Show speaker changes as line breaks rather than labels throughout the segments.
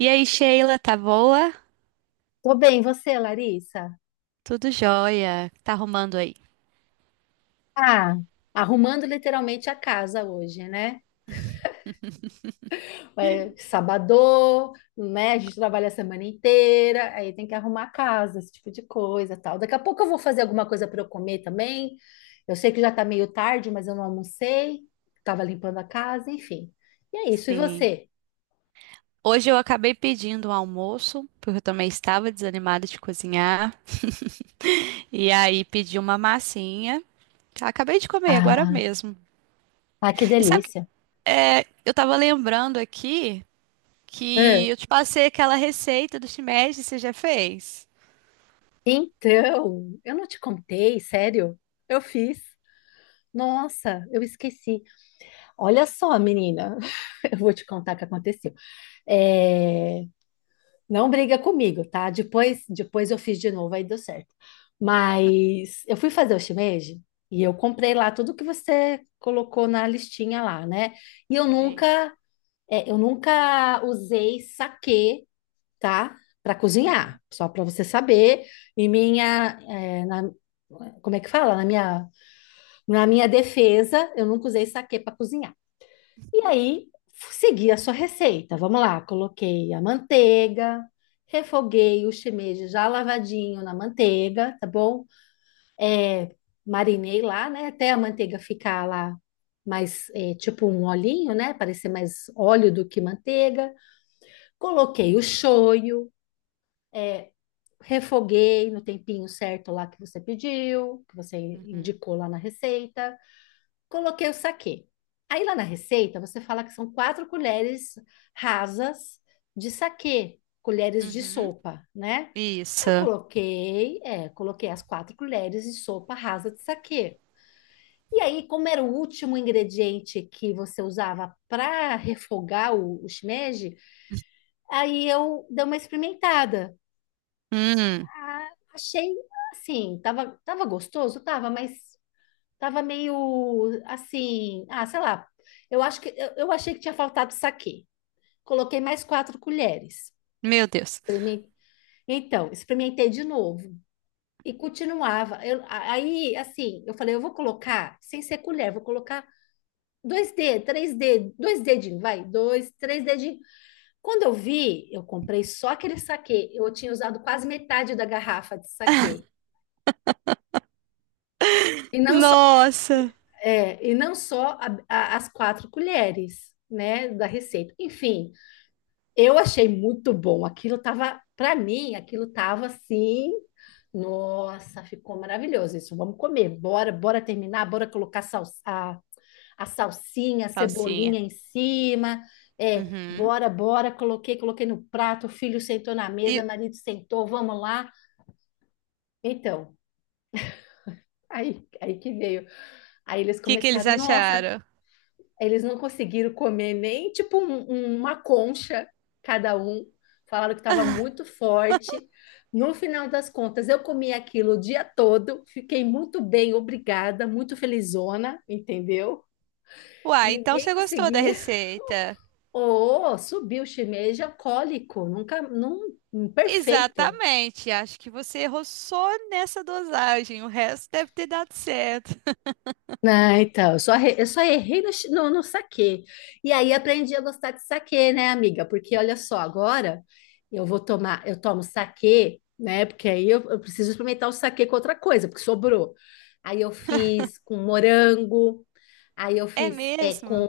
E aí, Sheila, tá boa?
Tô bem, você, Larissa?
Tudo jóia? Tá arrumando aí?
Ah, arrumando literalmente a casa hoje, né? É, sabadô, né? A gente trabalha a semana inteira, aí tem que arrumar a casa, esse tipo de coisa, tal. Daqui a pouco eu vou fazer alguma coisa para eu comer também. Eu sei que já tá meio tarde, mas eu não almocei, tava limpando a casa, enfim. E é isso, e
Sim.
você?
Hoje eu acabei pedindo um almoço, porque eu também estava desanimada de cozinhar. E aí pedi uma massinha. Tá, acabei de comer agora
Ah,
mesmo.
ah, que
E sabe,
delícia.
eu tava lembrando aqui
Ah,
que eu te passei aquela receita do shimeji, você já fez?
então, eu não te contei, sério? Eu fiz. Nossa, eu esqueci. Olha só, menina, eu vou te contar o que aconteceu. É, Não briga comigo, tá? Depois eu fiz de novo, aí deu certo. Mas eu fui fazer o shimeji e eu comprei lá tudo que você colocou na listinha lá, né? E eu
Sim.
nunca, eu nunca usei saquê, tá? Para
Uhum,
cozinhar, só para você saber. E minha, como é que fala? Na minha defesa, eu nunca usei saquê para cozinhar. E aí, segui a sua receita. Vamos lá, coloquei a manteiga, refoguei o shimeji já lavadinho na manteiga, tá bom? É, Marinei lá, né? Até a manteiga ficar lá mais, tipo um olhinho, né? Parecer mais óleo do que manteiga. Coloquei o shoyu, é, refoguei no tempinho certo lá que você pediu, que você
uhum,
indicou lá na receita. Coloquei o saquê. Aí lá na receita você fala que são quatro colheres rasas de saquê, colheres de
uhum.
sopa, né? Eu
Isso.
coloquei, coloquei as quatro colheres de sopa rasa de saquê. E aí, como era o último ingrediente que você usava para refogar o shimeji, aí eu dei uma experimentada.
Hum,
Ah, achei assim, tava gostoso, tava, mas tava meio assim, ah, sei lá. Eu acho que eu achei que tinha faltado saquê. Coloquei mais quatro colheres.
meu Deus.
Então, experimentei de novo e continuava. Assim, eu falei, eu vou colocar sem ser colher, vou colocar dois dedos, três dedos, dois dedinhos, vai, dois, três dedinhos. Quando eu vi, eu comprei só aquele saquê. Eu tinha usado quase metade da garrafa de saquê. E não só,
Nossa.
e não só as quatro colheres, né, da receita. Enfim, eu achei muito bom. Aquilo tava, para mim, aquilo tava assim. Nossa, ficou maravilhoso isso. Vamos comer. Bora, bora terminar, bora colocar sal, a salsinha, a
Salsinha.
cebolinha em cima. É,
Uhum.
bora, bora, coloquei, coloquei no prato, o filho sentou na mesa, o marido sentou, vamos lá. Então, aí, aí que veio. Aí eles
Que eles
começaram, nossa,
acharam?
eles não conseguiram comer nem tipo uma concha cada um. Falaram que estava muito forte. No final das contas, eu comi aquilo o dia todo, fiquei muito bem, obrigada, muito felizona, entendeu?
Uai, então
Ninguém
você gostou da
conseguia.
receita?
Oh, subiu shimeja cólico, nunca, num, perfeito.
Exatamente, acho que você errou só nessa dosagem, o resto deve ter dado certo.
Ah, então, eu só errei no saquê. E aí aprendi a gostar de saquê, né, amiga? Porque olha só, agora eu vou tomar, eu tomo saquê, né? Porque aí eu preciso experimentar o saquê com outra coisa, porque sobrou. Aí eu fiz com morango, aí eu
É
fiz com
mesmo?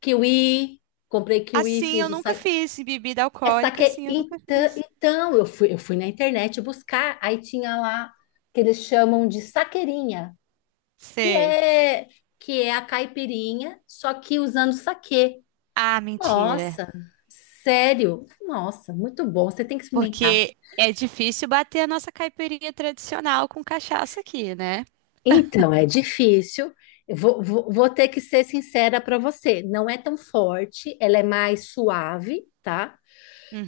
kiwi, comprei kiwi,
Assim
fiz
eu
o
nunca
saquê.
fiz bebida
É
alcoólica,
saquê,
assim eu nunca
então, então eu fui na internet buscar, aí tinha lá que eles chamam de saqueirinha que
sei.
é que é a caipirinha, só que usando saquê.
Ah, mentira.
Nossa, sério? Nossa, muito bom. Você tem que experimentar.
Porque é difícil bater a nossa caipirinha tradicional com cachaça aqui, né?
Então, é difícil. Eu vou, vou, vou ter que ser sincera para você. Não é tão forte, ela é mais suave, tá?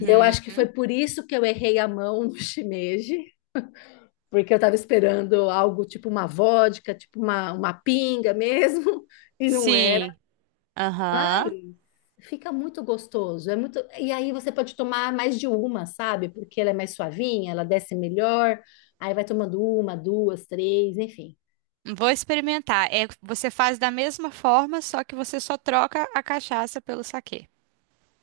E eu acho que foi por isso que eu errei a mão no shimeji, porque eu estava esperando algo tipo uma vodka, tipo uma pinga mesmo, e não era.
Sim.
Mas
Aham.
fica muito gostoso. É muito... E aí você pode tomar mais de uma, sabe? Porque ela é mais suavinha, ela desce melhor. Aí vai tomando uma, duas, três, enfim.
Vou experimentar. É, você faz da mesma forma, só que você só troca a cachaça pelo saquê.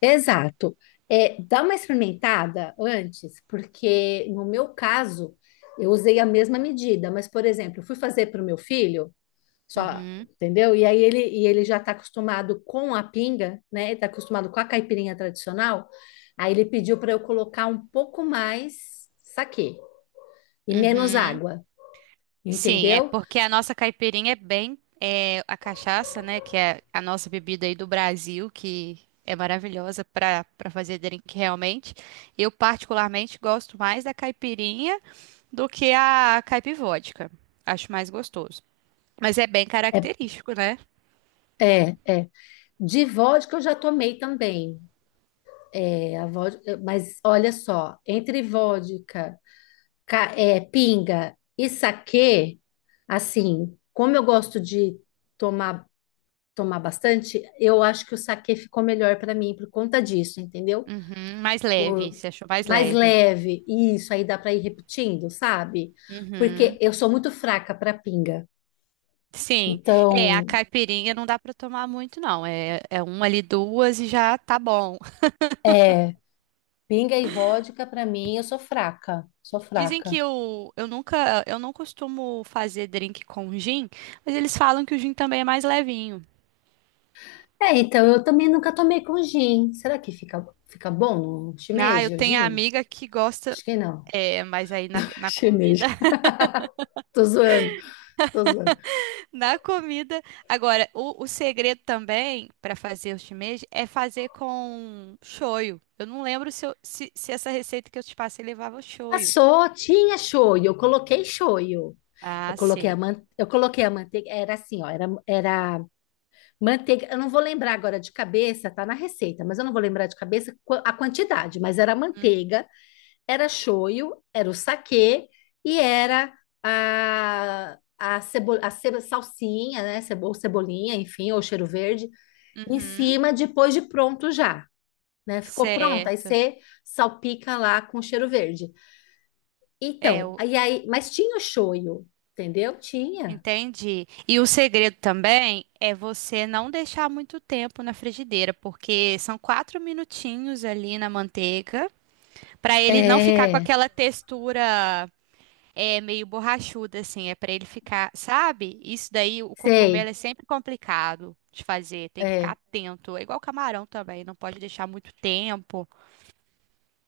Exato. É, dá uma experimentada antes, porque no meu caso, eu usei a mesma medida, mas, por exemplo, eu fui fazer para o meu filho. Só,
Uhum,
entendeu? E aí ele, e ele já está acostumado com a pinga, né? Ele está acostumado com a caipirinha tradicional. Aí ele pediu para eu colocar um pouco mais saquê e menos
uhum.
água,
Sim, é
entendeu?
porque a nossa caipirinha é bem é, a cachaça, né? Que é a nossa bebida aí do Brasil, que é maravilhosa para para fazer drink realmente. Eu particularmente gosto mais da caipirinha do que a caipivódica. Acho mais gostoso. Mas é bem
É,
característico, né?
É. De vodka eu já tomei também. É, a vodka, mas olha só, entre vodka, pinga e saquê, assim, como eu gosto de tomar tomar bastante, eu acho que o saquê ficou melhor para mim por conta disso, entendeu?
Uhum, mais leve,
Por
você achou mais
mais
leve.
leve, isso aí dá para ir repetindo, sabe?
Uhum.
Porque eu sou muito fraca para pinga.
Sim, é, a
Então,
caipirinha não dá para tomar muito, não. É, é uma ali, duas e já tá bom.
é, pinga e vodka para mim, eu sou fraca, sou
Dizem que
fraca.
eu nunca, eu não costumo fazer drink com gin, mas eles falam que o gin também é mais levinho.
É, então eu também nunca tomei com gin. Será que fica, fica bom no
Ah, eu
shimeji, o
tenho a
gin?
amiga que gosta,
Acho que não.
é, mas aí na, na comida,
Shimeji. Tô zoando, tô zoando.
na comida. Agora, o segredo também para fazer o shimeji é fazer com shoyu. Eu não lembro se essa receita que eu te passei levava shoyu.
Passou, tinha shoyu. Eu
Ah,
coloquei a
sei.
man... eu coloquei a manteiga, era assim, ó, era manteiga, eu não vou lembrar agora de cabeça, tá na receita, mas eu não vou lembrar de cabeça a quantidade, mas era
Uhum.
manteiga, era shoyu, era o saquê e era a salsinha, né, cebo... ou cebolinha, enfim, ou cheiro verde, em
Uhum.
cima depois de pronto já, né? Ficou pronto, aí
Certo.
você salpica lá com cheiro verde.
É,
Então, mas tinha o shoyu, entendeu? Tinha.
entendi. E o segredo também é você não deixar muito tempo na frigideira, porque são quatro minutinhos ali na manteiga, para ele não ficar com
É,
aquela textura é, meio borrachuda, assim, é para ele ficar, sabe? Isso daí, o
sei.
cogumelo é sempre complicado de fazer, tem que ficar
É,
atento. É igual camarão também, não pode deixar muito tempo.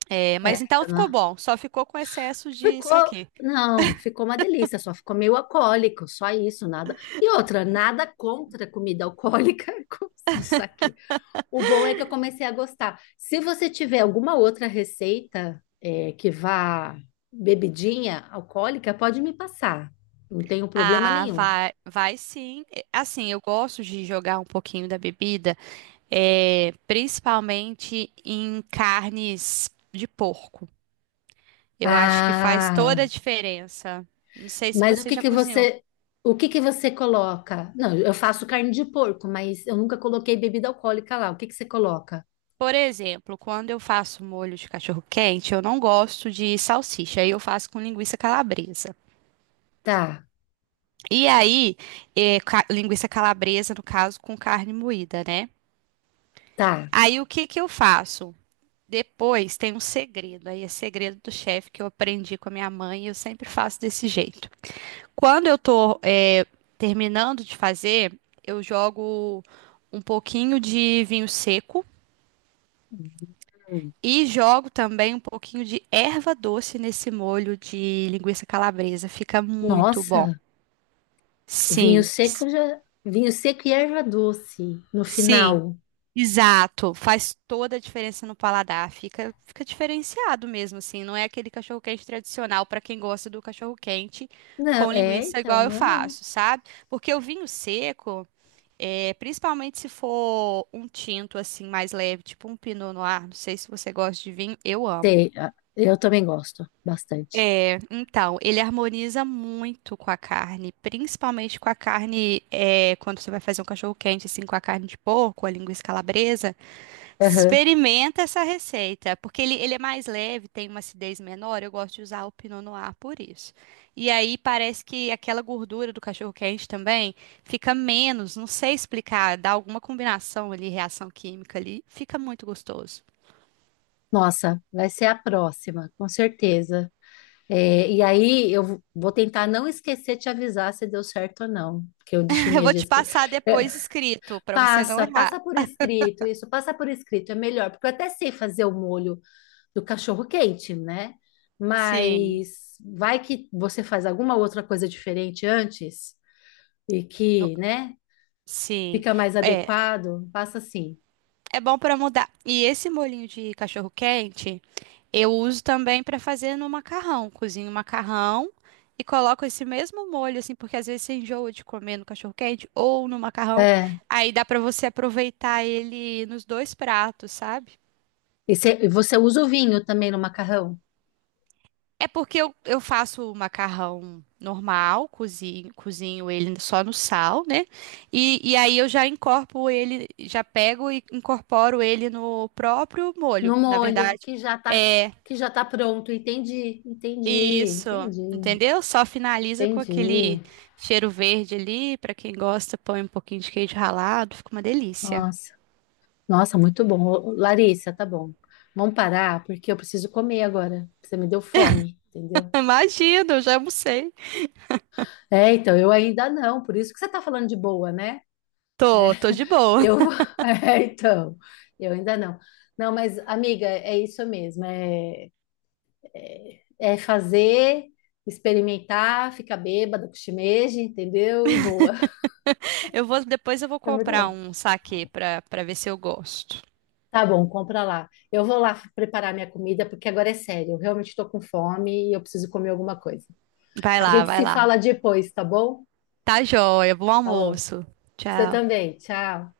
É,
é,
mas então ficou
né?
bom, só ficou com excesso de
Ficou,
saquê.
não, ficou uma delícia, só ficou meio alcoólico, só isso, nada. E outra, nada contra comida alcoólica, como se aqui. O bom é que eu comecei a gostar. Se você tiver alguma outra receita, que vá bebidinha alcoólica, pode me passar. Não tenho problema
Ah,
nenhum.
vai, vai sim. E, assim, eu gosto de jogar um pouquinho da bebida, é, principalmente em carnes de porco. Eu acho que faz
Ah,
toda a diferença. Não sei se
mas
você já cozinhou.
o que que você coloca? Não, eu faço carne de porco, mas eu nunca coloquei bebida alcoólica lá. O que que você coloca?
Por exemplo, quando eu faço molho de cachorro-quente, eu não gosto de salsicha, aí eu faço com linguiça calabresa.
Tá,
E aí, linguiça calabresa, no caso, com carne moída, né?
tá.
Aí o que que eu faço? Depois tem um segredo, aí é segredo do chefe que eu aprendi com a minha mãe e eu sempre faço desse jeito. Quando eu tô terminando de fazer, eu jogo um pouquinho de vinho seco
Hum.
e jogo também um pouquinho de erva doce nesse molho de linguiça calabresa. Fica muito
Nossa,
bom.
o vinho
Sim.
seco já, vinho seco e erva doce no
Sim,
final.
exato. Faz toda a diferença no paladar. Fica diferenciado mesmo, assim. Não é aquele cachorro-quente tradicional para quem gosta do cachorro-quente
Não,
com
é,
linguiça
então,
igual eu
não é não.
faço, sabe? Porque o vinho seco, é, principalmente se for um tinto assim mais leve, tipo um Pinot Noir, não sei se você gosta de vinho, eu amo.
Sei, ah, eu também gosto bastante.
Então, ele harmoniza muito com a carne, principalmente com a carne, é, quando você vai fazer um cachorro-quente assim com a carne de porco, a linguiça calabresa.
Aham.
Experimenta essa receita, porque ele é mais leve, tem uma acidez menor. Eu gosto de usar o Pinot Noir por isso. E aí parece que aquela gordura do cachorro quente também fica menos, não sei explicar, dá alguma combinação ali, reação química ali, fica muito gostoso.
Nossa, vai ser a próxima, com certeza. É, e aí eu vou tentar não esquecer de te avisar se deu certo ou não, porque eu deixei
Eu
meio
vou
de
te
esquecer.
passar depois escrito para você não
Passa,
errar.
passa por escrito, isso, passa por escrito, é melhor, porque eu até sei fazer o molho do cachorro-quente, né?
Sim,
Mas vai que você faz alguma outra coisa diferente antes e
no-
que, né,
sim.
fica mais
É,
adequado, passa assim.
é bom para mudar. E esse molhinho de cachorro quente eu uso também para fazer no macarrão. Cozinho o macarrão e coloco esse mesmo molho, assim, porque às vezes você enjoa de comer no cachorro-quente ou no macarrão.
É.
Aí dá para você aproveitar ele nos dois pratos, sabe?
E você usa o vinho também no macarrão,
É porque eu faço o macarrão normal, cozinho ele só no sal, né? E aí eu já incorporo ele, já pego e incorporo ele no próprio
no
molho. Na
molho,
verdade. É,
que já tá pronto,
isso, entendeu? Só finaliza com
entendi.
aquele cheiro verde ali. Pra quem gosta, põe um pouquinho de queijo ralado, fica uma delícia.
Nossa. Nossa, muito bom. Ô, Larissa, tá bom. Vamos parar, porque eu preciso comer agora. Você me deu fome, entendeu?
Imagina, eu já almocei.
É, então, eu ainda não, por isso que você tá falando de boa, né?
Tô, tô de boa.
Eu vou. É, então, eu ainda não. Não, mas, amiga, é isso mesmo. É fazer, experimentar, ficar bêbada com shimeji, entendeu? E boa.
Eu vou, depois eu vou
É muito
comprar
bom.
um saquê pra ver se eu gosto.
Tá bom, compra lá. Eu vou lá preparar minha comida, porque agora é sério. Eu realmente estou com fome e eu preciso comer alguma coisa.
Vai
A
lá,
gente
vai
se
lá.
fala depois, tá bom?
Tá joia, bom
Falou.
almoço.
Você
Tchau.
também. Tchau.